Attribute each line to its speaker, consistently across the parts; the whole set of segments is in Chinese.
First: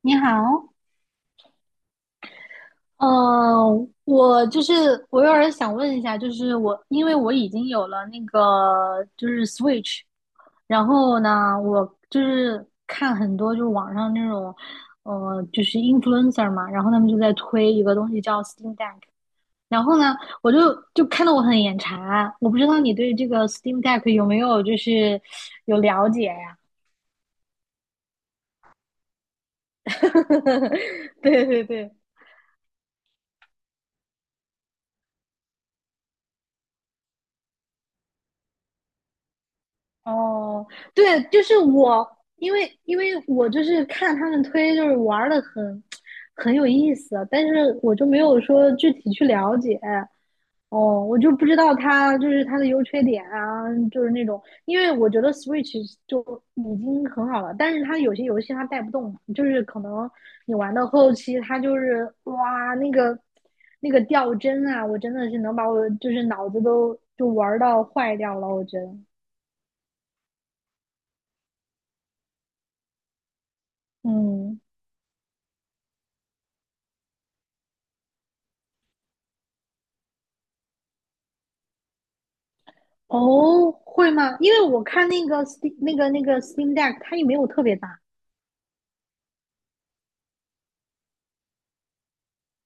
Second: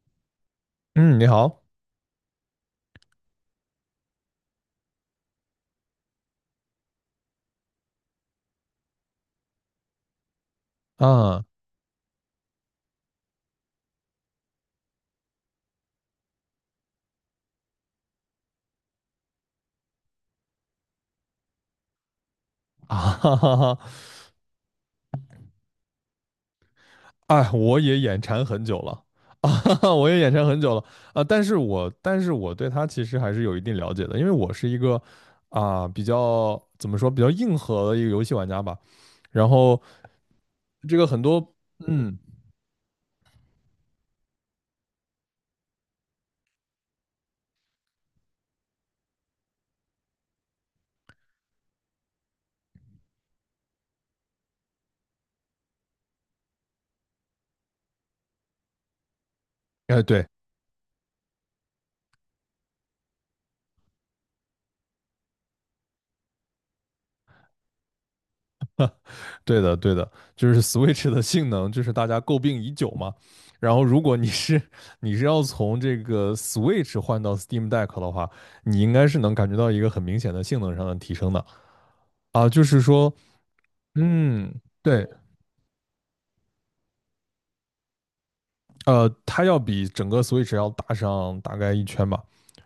Speaker 1: 你好，
Speaker 2: 嗯，你好。
Speaker 1: 呃，我就是我有点儿想问一下，就是我因为我已经有了那个就是 Switch，然后
Speaker 2: 啊，
Speaker 1: 呢，我就是看很多就是网上那种，就是 influencer 嘛，然后他们就在推一个东西叫 Steam Deck，然后呢，我就看得我很眼馋，我不知道你
Speaker 2: 啊
Speaker 1: 对这
Speaker 2: 哈
Speaker 1: 个
Speaker 2: 哈哈，
Speaker 1: Steam Deck 有没有就是有了解呀？
Speaker 2: 哎，我也眼馋很久了。啊，哈哈，我也眼馋很久了。 啊，但
Speaker 1: 对
Speaker 2: 是
Speaker 1: 对
Speaker 2: 我
Speaker 1: 对，
Speaker 2: 但是我对它其实还是有一定了解的，因为我是一个比较怎么说比较硬核的一个游戏玩家吧。然后
Speaker 1: 哦，
Speaker 2: 这个很
Speaker 1: 对，就
Speaker 2: 多，
Speaker 1: 是我，
Speaker 2: 嗯，
Speaker 1: 因为我就是看他们推，就是玩的很有意思，但是我就没有说具体去了解。哦，我就不知道它就是它的优缺点啊，就是那种，因为我觉得 Switch 就已经很好了，但是它有些游戏它带不动，就是可
Speaker 2: 哎
Speaker 1: 能
Speaker 2: 对，
Speaker 1: 你玩到后期，它就是哇那个掉帧啊，我真的是能把我就是脑子都就玩到坏掉了，我觉得，
Speaker 2: 对的，对的，就是 Switch 的性能，就是大家诟病已久嘛。然后，如果你是
Speaker 1: 嗯。
Speaker 2: 你是要从这个 Switch 换到 Steam Deck 的话，你应该是能感觉到一个很明显的性能上的提升的。啊，就是说，
Speaker 1: 哦，会吗？
Speaker 2: 嗯，
Speaker 1: 因为我
Speaker 2: 对。
Speaker 1: 看那个 Steam 那个 Steam Deck，它也没有特别大。
Speaker 2: 它要比整个 Switch 要大上大概一圈吧。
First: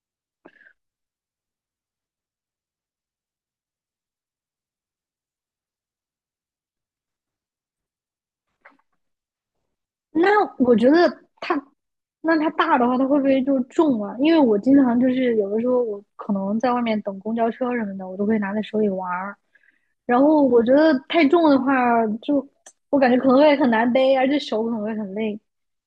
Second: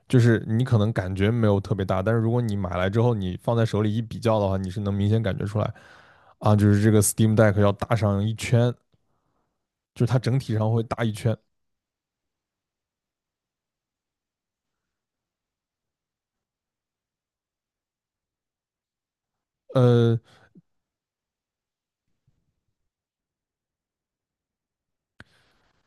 Speaker 2: 就是你可能感觉没有特别大，但是如果你买来之后，你放在手里一比较的话，你是能明显感觉出来。啊，就是这个 Steam Deck 要大上一圈，就是它整
Speaker 1: 那
Speaker 2: 体上
Speaker 1: 我
Speaker 2: 会
Speaker 1: 觉
Speaker 2: 大
Speaker 1: 得
Speaker 2: 一圈。
Speaker 1: 它，那它大的话，它会不会就重啊？因为我经常就是有的时候我可能在外面等公交车什么的，我都会拿在手里玩儿。然
Speaker 2: 呃
Speaker 1: 后我觉得太重的话，就我感觉可能会很难背，而且手可能会很累。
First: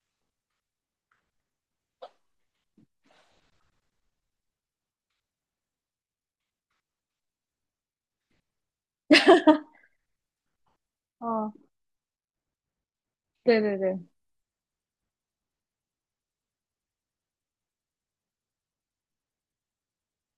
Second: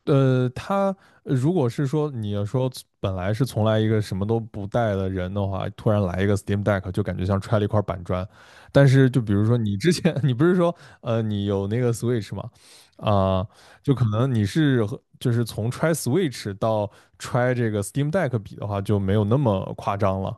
Speaker 2: 他如果是说你要说本来是从来一个什么都不带的人的话，突然来一个 Steam Deck，就感觉像揣了一块板砖。但是就比如说你之前， 你不是说你
Speaker 1: 哦，
Speaker 2: 有那个 Switch 吗？啊、
Speaker 1: 对对
Speaker 2: 就
Speaker 1: 对，
Speaker 2: 可能你是和就是从揣 Switch 到揣这个 Steam Deck 比的话，就没有那么夸张了。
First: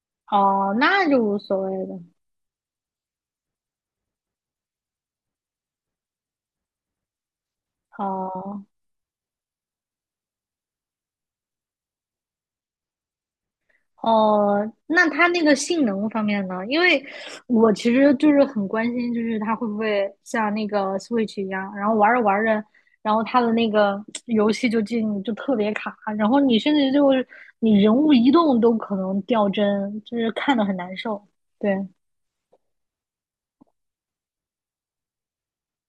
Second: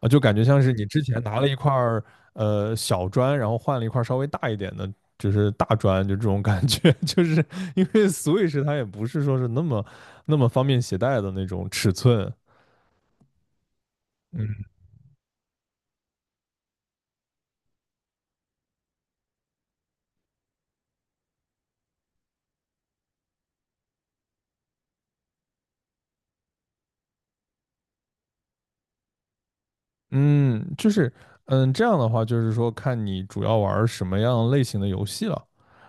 Speaker 2: 啊，就感觉像是
Speaker 1: 哦，
Speaker 2: 你之
Speaker 1: 那
Speaker 2: 前
Speaker 1: 就无
Speaker 2: 拿了一
Speaker 1: 所
Speaker 2: 块
Speaker 1: 谓了。
Speaker 2: 儿小砖，然后换了一块儿稍微大一点的，就是大砖，就这种感觉。就是因为 Switch
Speaker 1: 哦，
Speaker 2: 它也不是说是那么方便携带的那种尺寸。嗯，
Speaker 1: 哦，那它那个性能方面呢？因为我其实就是很关心，就是它会不会像那个 Switch 一样，然后玩着玩着，然后它的那个游戏就进就特别卡，然后你甚至就是你人物移动都可能掉帧，就是看
Speaker 2: 嗯，
Speaker 1: 的很
Speaker 2: 就
Speaker 1: 难
Speaker 2: 是，
Speaker 1: 受。
Speaker 2: 嗯，
Speaker 1: 对，
Speaker 2: 这样的话，就是说看你主要玩儿什么样类型的游戏了。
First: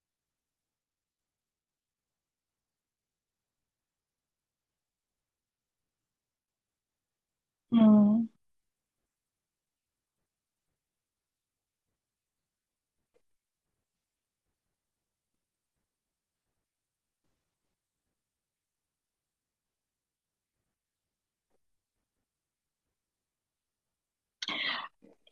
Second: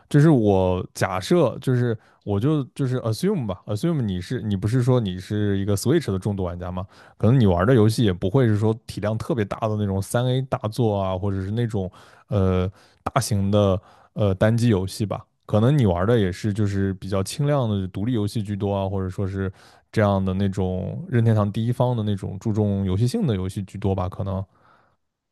Speaker 2: 就是我假设，就是我就是 assume 吧，assume 你不是说你是一个 Switch 的重度玩家吗？可能你玩的游戏也
Speaker 1: 嗯，
Speaker 2: 不会是说体量特别大的那种三 A 大作啊，或者是那种呃大型的单机游戏吧。可能你玩的也是就是比较轻量的独立游戏居多啊，或者说是这样的那种任天堂第一方的那种注重游戏性的游戏居多吧，可能。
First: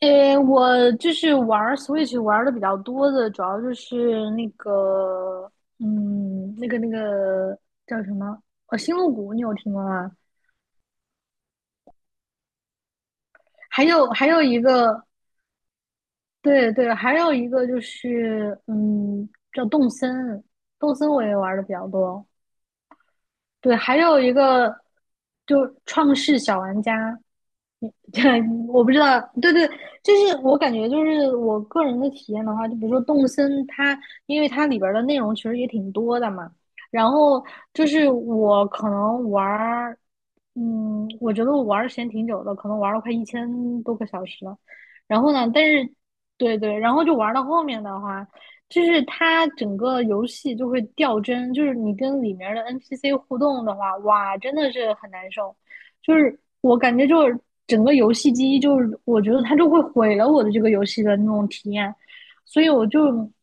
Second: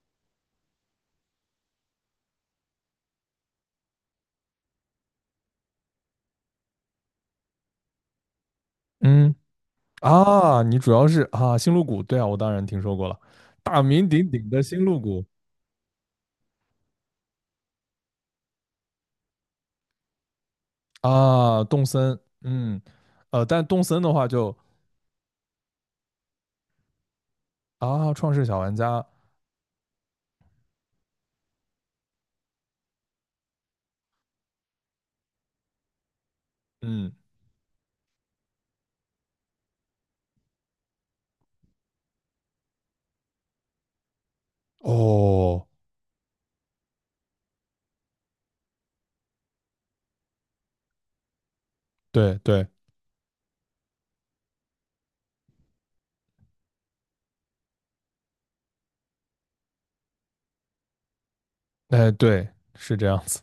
Speaker 1: 诶，我就是玩儿 Switch 玩的比较多的，主要就是那个，嗯，那个叫什么？《星露谷，
Speaker 2: 嗯。
Speaker 1: 你有听过吗？
Speaker 2: 啊，你主要是啊，星露谷，对啊，我当然听说过了，大
Speaker 1: 还有
Speaker 2: 名
Speaker 1: 还
Speaker 2: 鼎
Speaker 1: 有
Speaker 2: 鼎
Speaker 1: 一
Speaker 2: 的星露
Speaker 1: 个，
Speaker 2: 谷。
Speaker 1: 对对，还有一个就是，嗯，叫动森，动森我也玩
Speaker 2: 啊，
Speaker 1: 的比
Speaker 2: 动
Speaker 1: 较
Speaker 2: 森，
Speaker 1: 多。
Speaker 2: 嗯。但
Speaker 1: 对，
Speaker 2: 动
Speaker 1: 还
Speaker 2: 森的
Speaker 1: 有
Speaker 2: 话
Speaker 1: 一
Speaker 2: 就，
Speaker 1: 个就创世小玩家，
Speaker 2: 啊，
Speaker 1: 对，
Speaker 2: 创世小玩
Speaker 1: 我不知
Speaker 2: 家。
Speaker 1: 道，对对，就是我感觉就是我个人的体验的话，就比如说动森它，因为它里边儿的内容其实也挺多的嘛，然
Speaker 2: 嗯，
Speaker 1: 后就是我可能玩儿，嗯，我觉得我玩儿时间挺久的，可能玩了快一千多个小时了，然后呢，但
Speaker 2: 哦，
Speaker 1: 是对对，然后就玩到后面的话，就是它整个游戏就会掉帧，就是你跟里
Speaker 2: 对
Speaker 1: 面的
Speaker 2: 对，
Speaker 1: NPC 互动的话，哇，真的是很难受。就是我感觉就是整个游戏机，就是我觉得它就会毁了我的这个游戏的那种体验，
Speaker 2: 哎对，
Speaker 1: 所以
Speaker 2: 是这样子。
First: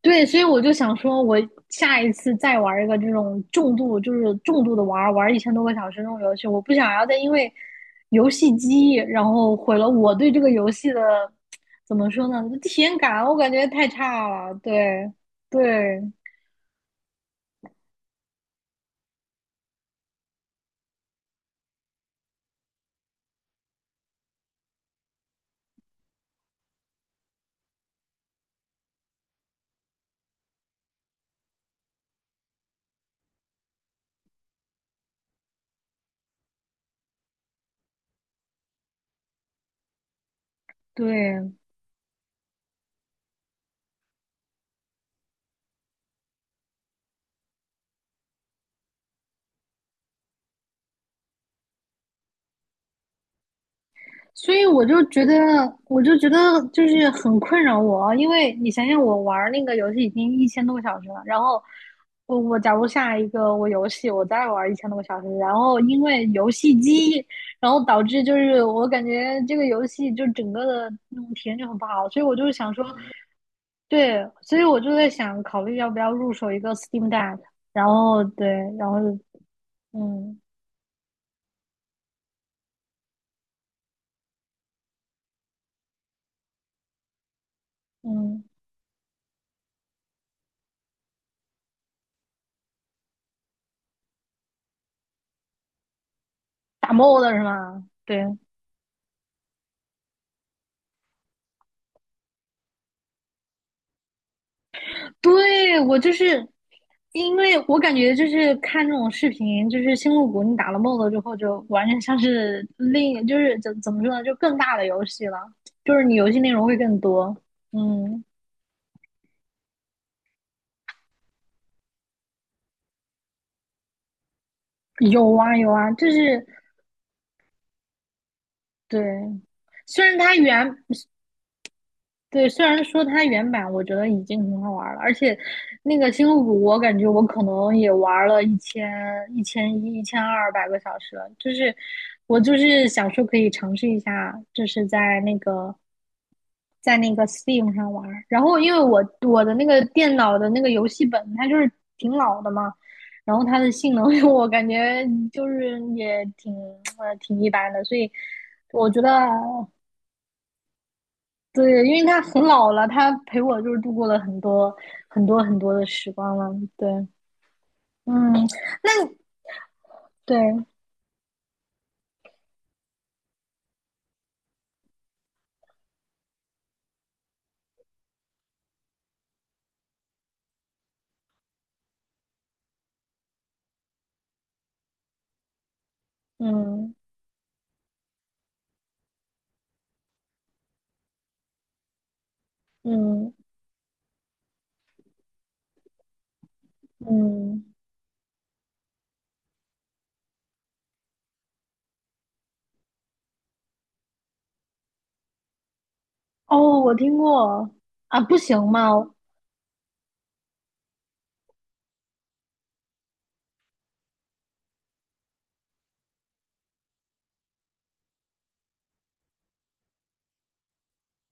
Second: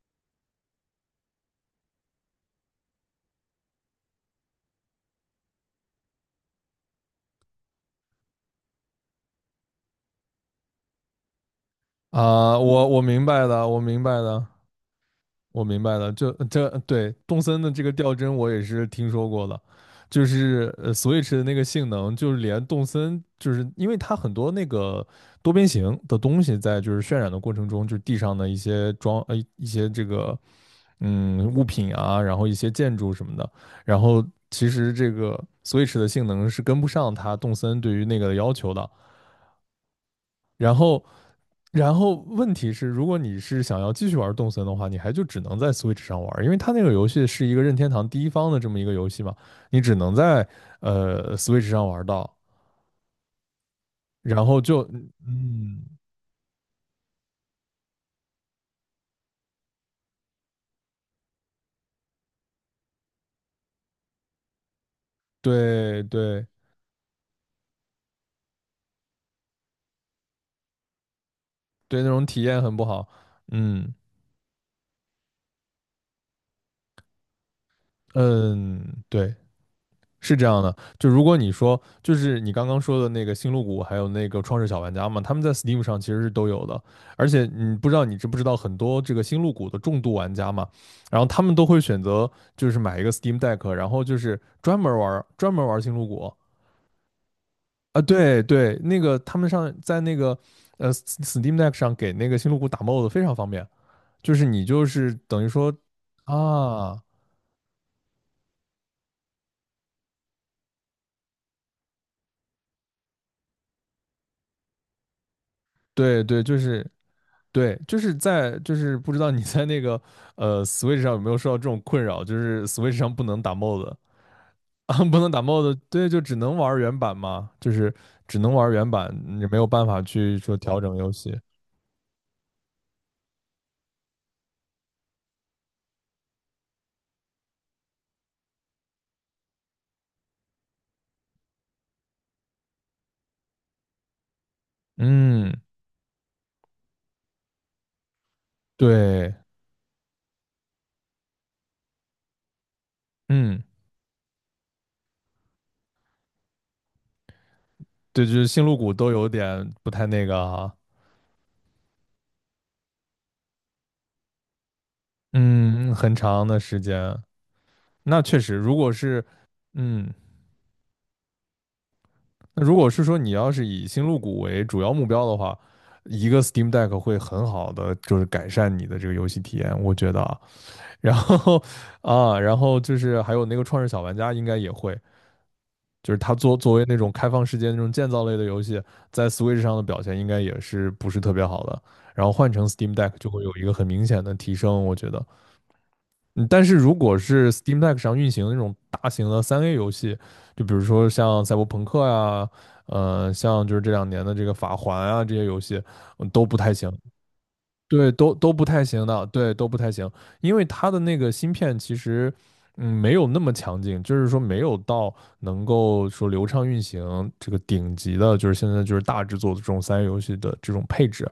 Speaker 1: 对，所以我就想说，我下一次再玩一个这种重度，就是重度的玩玩一千多个小时那种游戏，我不想要再因为游戏机，然后毁了我对这个游戏的怎么说呢，
Speaker 2: 啊，
Speaker 1: 体
Speaker 2: 我
Speaker 1: 验
Speaker 2: 我明
Speaker 1: 感，我
Speaker 2: 白
Speaker 1: 感觉
Speaker 2: 的，我
Speaker 1: 太
Speaker 2: 明白
Speaker 1: 差
Speaker 2: 的，
Speaker 1: 了，对
Speaker 2: 我
Speaker 1: 对。
Speaker 2: 明白了。这对动森的这个吊针我也是听说过的，就是Switch 的那个性能，就是连动森，就是因为它很多那个多边形的东西在就是渲染的过程中，就是地上的一些装一些这个，嗯，物品啊，然后一些建筑什么的，然后其实这个 Switch 的性能是跟不上它动森对于那个的要求的。然后，
Speaker 1: 对
Speaker 2: 然后，问题是，如果你是想要继续玩动森的话，你还就只能在 Switch 上玩，因为它那个游戏是一个任天堂第一方的这么一个游戏嘛，你只能在Switch 上玩到。然
Speaker 1: 所
Speaker 2: 后
Speaker 1: 以
Speaker 2: 就，
Speaker 1: 我就觉得，
Speaker 2: 嗯，
Speaker 1: 我就觉得就是很困扰我啊，因为你想想，我玩那个游戏已经一千多个小时了，然后我假如下一个我游戏我再玩一千多个小时，然后因
Speaker 2: 对
Speaker 1: 为
Speaker 2: 对
Speaker 1: 游戏机，然后导致就是我感觉这个游戏就整个的那种体验就很不
Speaker 2: 对，那
Speaker 1: 好，所
Speaker 2: 种
Speaker 1: 以我
Speaker 2: 体
Speaker 1: 就是
Speaker 2: 验
Speaker 1: 想
Speaker 2: 很
Speaker 1: 说，
Speaker 2: 不好，嗯，
Speaker 1: 对，所以我就在想考虑要不要入手一个 Steam Deck，然后对，
Speaker 2: 嗯，
Speaker 1: 然后
Speaker 2: 对，是
Speaker 1: 嗯
Speaker 2: 这样的。就如果你说，就是你刚刚说的那个星露谷，还有那个创世小玩家嘛，他们在 Steam 上其实是都有的。而且你不知道你知不知
Speaker 1: 嗯，
Speaker 2: 道，很多这个星露谷的重度玩家嘛，然后他们都会选择就是买一个 Steam Deck,然后就是专门玩星露谷。
Speaker 1: 打 mod 是吗？
Speaker 2: 啊，
Speaker 1: 对，
Speaker 2: 对对，那个他们上在那个Steam Deck 上给那个星露谷打 mod 非常方便，就是你就是等于说，
Speaker 1: 对，我就是
Speaker 2: 啊，
Speaker 1: 因为我感觉就是看这种视频，就是星露谷，你打了 MOD 之后，就完全像是就是怎么说呢，就更大的游戏了，就是你
Speaker 2: 对
Speaker 1: 游戏
Speaker 2: 对，
Speaker 1: 内
Speaker 2: 就
Speaker 1: 容会
Speaker 2: 是
Speaker 1: 更多。
Speaker 2: 对，就是
Speaker 1: 嗯，
Speaker 2: 在就是不知道你在那个Switch 上有没有受到这种困扰，就是 Switch 上不能打 mod。 啊，不能
Speaker 1: 有
Speaker 2: 打
Speaker 1: 啊有
Speaker 2: mod,
Speaker 1: 啊，
Speaker 2: 对，
Speaker 1: 就
Speaker 2: 就只
Speaker 1: 是
Speaker 2: 能玩原版嘛，就是只能玩原
Speaker 1: 对，
Speaker 2: 版，你没有办法
Speaker 1: 虽然它
Speaker 2: 去说
Speaker 1: 原
Speaker 2: 调整游戏。
Speaker 1: 对，虽然说它原版我觉得已经很好玩了，而且那个星露谷，我感觉我可能也玩了1000、1100、1200个小时了。就是我就是想说可以尝试一下，就是在那
Speaker 2: 嗯，
Speaker 1: 个在那个 Steam 上玩儿然后因为我
Speaker 2: 对，
Speaker 1: 我的那个电脑的那个游戏本它就是挺老的嘛，然后它
Speaker 2: 嗯，
Speaker 1: 的性能 我感觉就是也挺一般的，所以
Speaker 2: 对，就是星露
Speaker 1: 我
Speaker 2: 谷
Speaker 1: 觉得
Speaker 2: 都有点不太那个。啊，
Speaker 1: 对，因为他很老了，他陪我就是度过了很多很多很多的
Speaker 2: 嗯，
Speaker 1: 时
Speaker 2: 很
Speaker 1: 光
Speaker 2: 长
Speaker 1: 了。
Speaker 2: 的时
Speaker 1: 对，
Speaker 2: 间。那
Speaker 1: 嗯，
Speaker 2: 确实，如
Speaker 1: 那
Speaker 2: 果是，嗯，
Speaker 1: 对，
Speaker 2: 那如果是说你要是以星露谷为主要目标的话，一个 Steam Deck 会很好的就是改善你的这个游戏体验，我觉得。啊，然后，啊，然后就是还有那个《创世小玩家》应该也会，就是它作为
Speaker 1: 嗯
Speaker 2: 那种开放世界那种建造类的游戏，在 Switch 上的表现应该也是不是特别好的。然后换成 Steam Deck 就
Speaker 1: 嗯
Speaker 2: 会有一个很明显的提升，我觉得。嗯。但是如果是
Speaker 1: 嗯，
Speaker 2: Steam Deck 上运行的那种大型的三 A 游戏，就比如说像赛博朋克呀，像就是这两年的这个法环啊这些游戏，嗯，都不太
Speaker 1: 哦，
Speaker 2: 行。
Speaker 1: 我听过
Speaker 2: 对，
Speaker 1: 啊，不
Speaker 2: 都
Speaker 1: 行
Speaker 2: 不太
Speaker 1: 吗？
Speaker 2: 行的，对，都不太行。因为它的那个芯片其实，嗯，没有那么强劲，就是说没有到能够说流畅运行这个顶级的，就是现在就是大制作的这种三 A 游戏的这种配置。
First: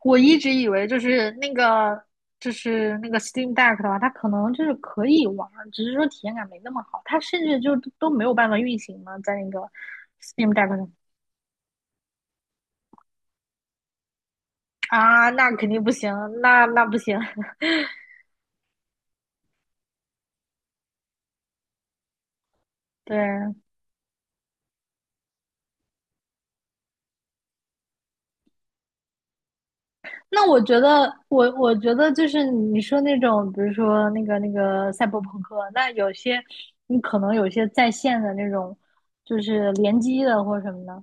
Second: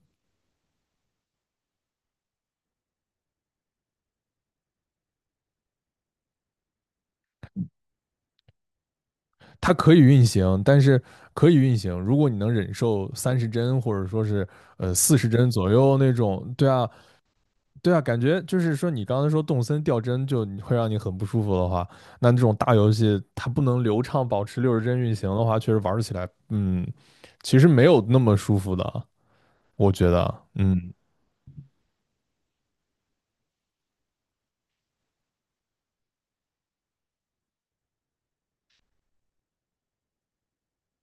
Speaker 1: 我一直以为就是那个 Steam Deck 的话，它可能就是可以玩儿只是说体验感没那么好，它甚至就都没有办法运行嘛，在那个
Speaker 2: 它可以运
Speaker 1: Steam
Speaker 2: 行，
Speaker 1: Deck
Speaker 2: 但
Speaker 1: 上
Speaker 2: 是可以运行。如果你能忍受30帧，或者说是四十
Speaker 1: 啊，
Speaker 2: 帧
Speaker 1: 那肯
Speaker 2: 左
Speaker 1: 定不
Speaker 2: 右那
Speaker 1: 行，
Speaker 2: 种，
Speaker 1: 那
Speaker 2: 对
Speaker 1: 那
Speaker 2: 啊。
Speaker 1: 不行，
Speaker 2: 对啊，感觉就是说你刚才说动森掉帧就会让你很不舒服的话，那这种大游戏它
Speaker 1: 对。
Speaker 2: 不能流畅保持60帧运行的话，确实玩起来，嗯，其实没有那么舒服的，我觉得。
Speaker 1: 那我觉
Speaker 2: 嗯，
Speaker 1: 得，我觉得就是你说那种，比如说那个赛博朋克，那有些你可能有些在线的那种，就是联机的或者什么的，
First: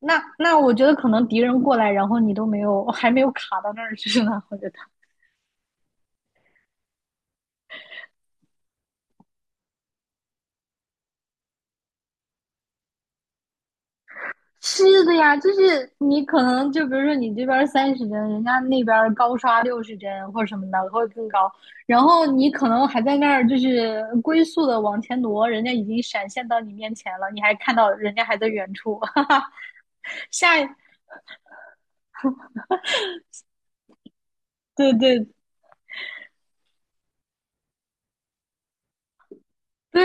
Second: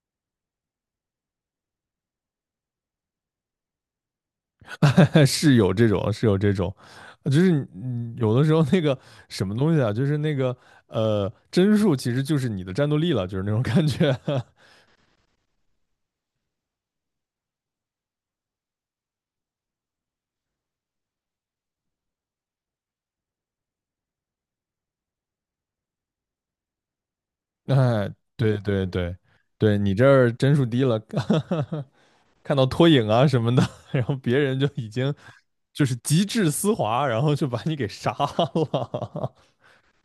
Speaker 1: 那我觉得可能敌人过来，然后你都没有，还没有卡到那儿去呢，我觉得。
Speaker 2: 是有这种，是有这种。就是你有的时候那个什么东西啊，就是那个帧数其实就是你的战斗力了，就是那种感觉。
Speaker 1: 是的呀，就是你可能就比如说你这边30帧，人家那边高刷60帧或者什么的会更高，然后你可能还在那儿就是龟速的往前挪，人家已经闪现到你面前了，你还看到
Speaker 2: 哎，
Speaker 1: 人家还在
Speaker 2: 对
Speaker 1: 远
Speaker 2: 对
Speaker 1: 处，
Speaker 2: 对，
Speaker 1: 哈哈，
Speaker 2: 对你这儿帧
Speaker 1: 下
Speaker 2: 数
Speaker 1: 一，
Speaker 2: 低了，看到拖影啊什么的，然后别人就已
Speaker 1: 对
Speaker 2: 经
Speaker 1: 对
Speaker 2: 就是极致丝滑，然后就把你给杀了。
Speaker 1: 对，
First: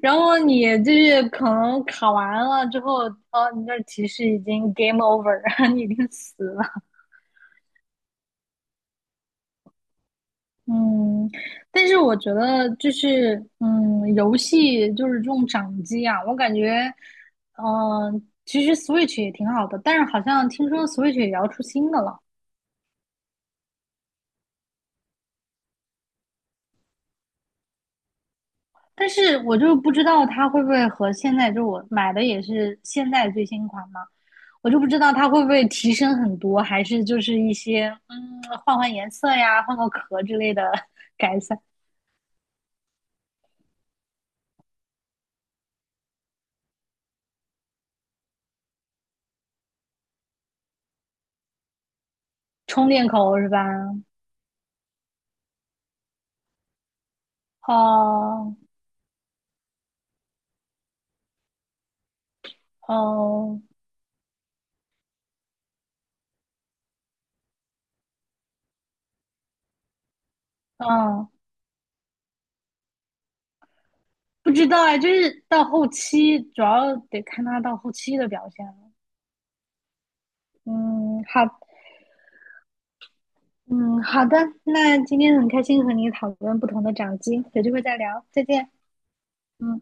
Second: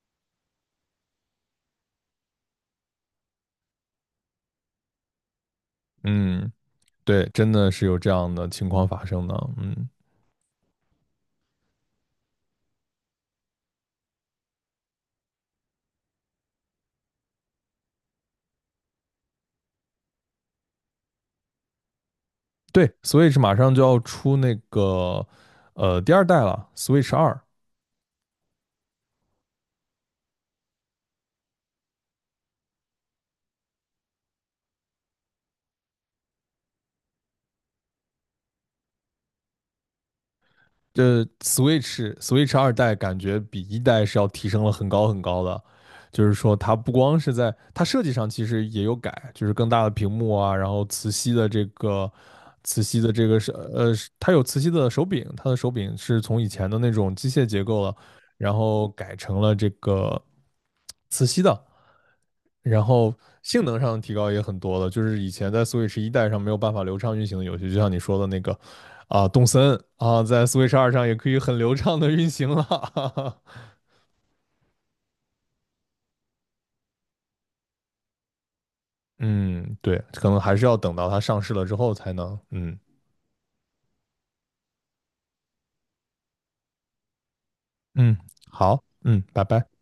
Speaker 1: 然后你就是可能卡完了之后，哦，你那儿提示已经 game over，你已 经死
Speaker 2: 嗯，
Speaker 1: 了，
Speaker 2: 对，真的是有这样的情况发生的。嗯，
Speaker 1: 嗯，但是我觉得就是，嗯，游戏就是这种掌机啊，我感觉，嗯、其实 Switch 也挺好的，但是好像听说 Switch 也要出新的了，
Speaker 2: 对，Switch 马上就要出那个第二代了，Switch 二。
Speaker 1: 但是我就不知道它会不会和现在就我买的也是现在最新款嘛，我就不知道它会不会提升很多，还是就是一些换换颜色呀，换个壳之类的
Speaker 2: 这
Speaker 1: 改善，
Speaker 2: Switch 二代感觉比一代是要提升了很高很高的。就是说它不光是在它设计上其实也有改，就是更大的屏幕啊，然后磁
Speaker 1: 充
Speaker 2: 吸
Speaker 1: 电
Speaker 2: 的这
Speaker 1: 口
Speaker 2: 个
Speaker 1: 是
Speaker 2: 是，
Speaker 1: 吧？
Speaker 2: 呃，它有磁吸的手柄，它的手柄是从以前的那种机械结构了，然
Speaker 1: 哦
Speaker 2: 后改成了这个磁吸的。然后
Speaker 1: 哦
Speaker 2: 性能上的提高也很多了，就是以前在 Switch 一代上没有办法流畅运行的游戏，就像你说的那个啊，动森啊，在 Switch 二上也可
Speaker 1: 哦。
Speaker 2: 以很流畅的运行了。
Speaker 1: 不知道哎，就是到后期主要得看他到后期的表现了。
Speaker 2: 嗯，对，可能还是要等到它
Speaker 1: 嗯，
Speaker 2: 上
Speaker 1: 好，
Speaker 2: 市了之后才能，嗯，
Speaker 1: 嗯，好的，那今天很开心和你讨论不同的掌机，有机会再
Speaker 2: 嗯，
Speaker 1: 聊，再见。
Speaker 2: 好，嗯，拜拜。
Speaker 1: 嗯。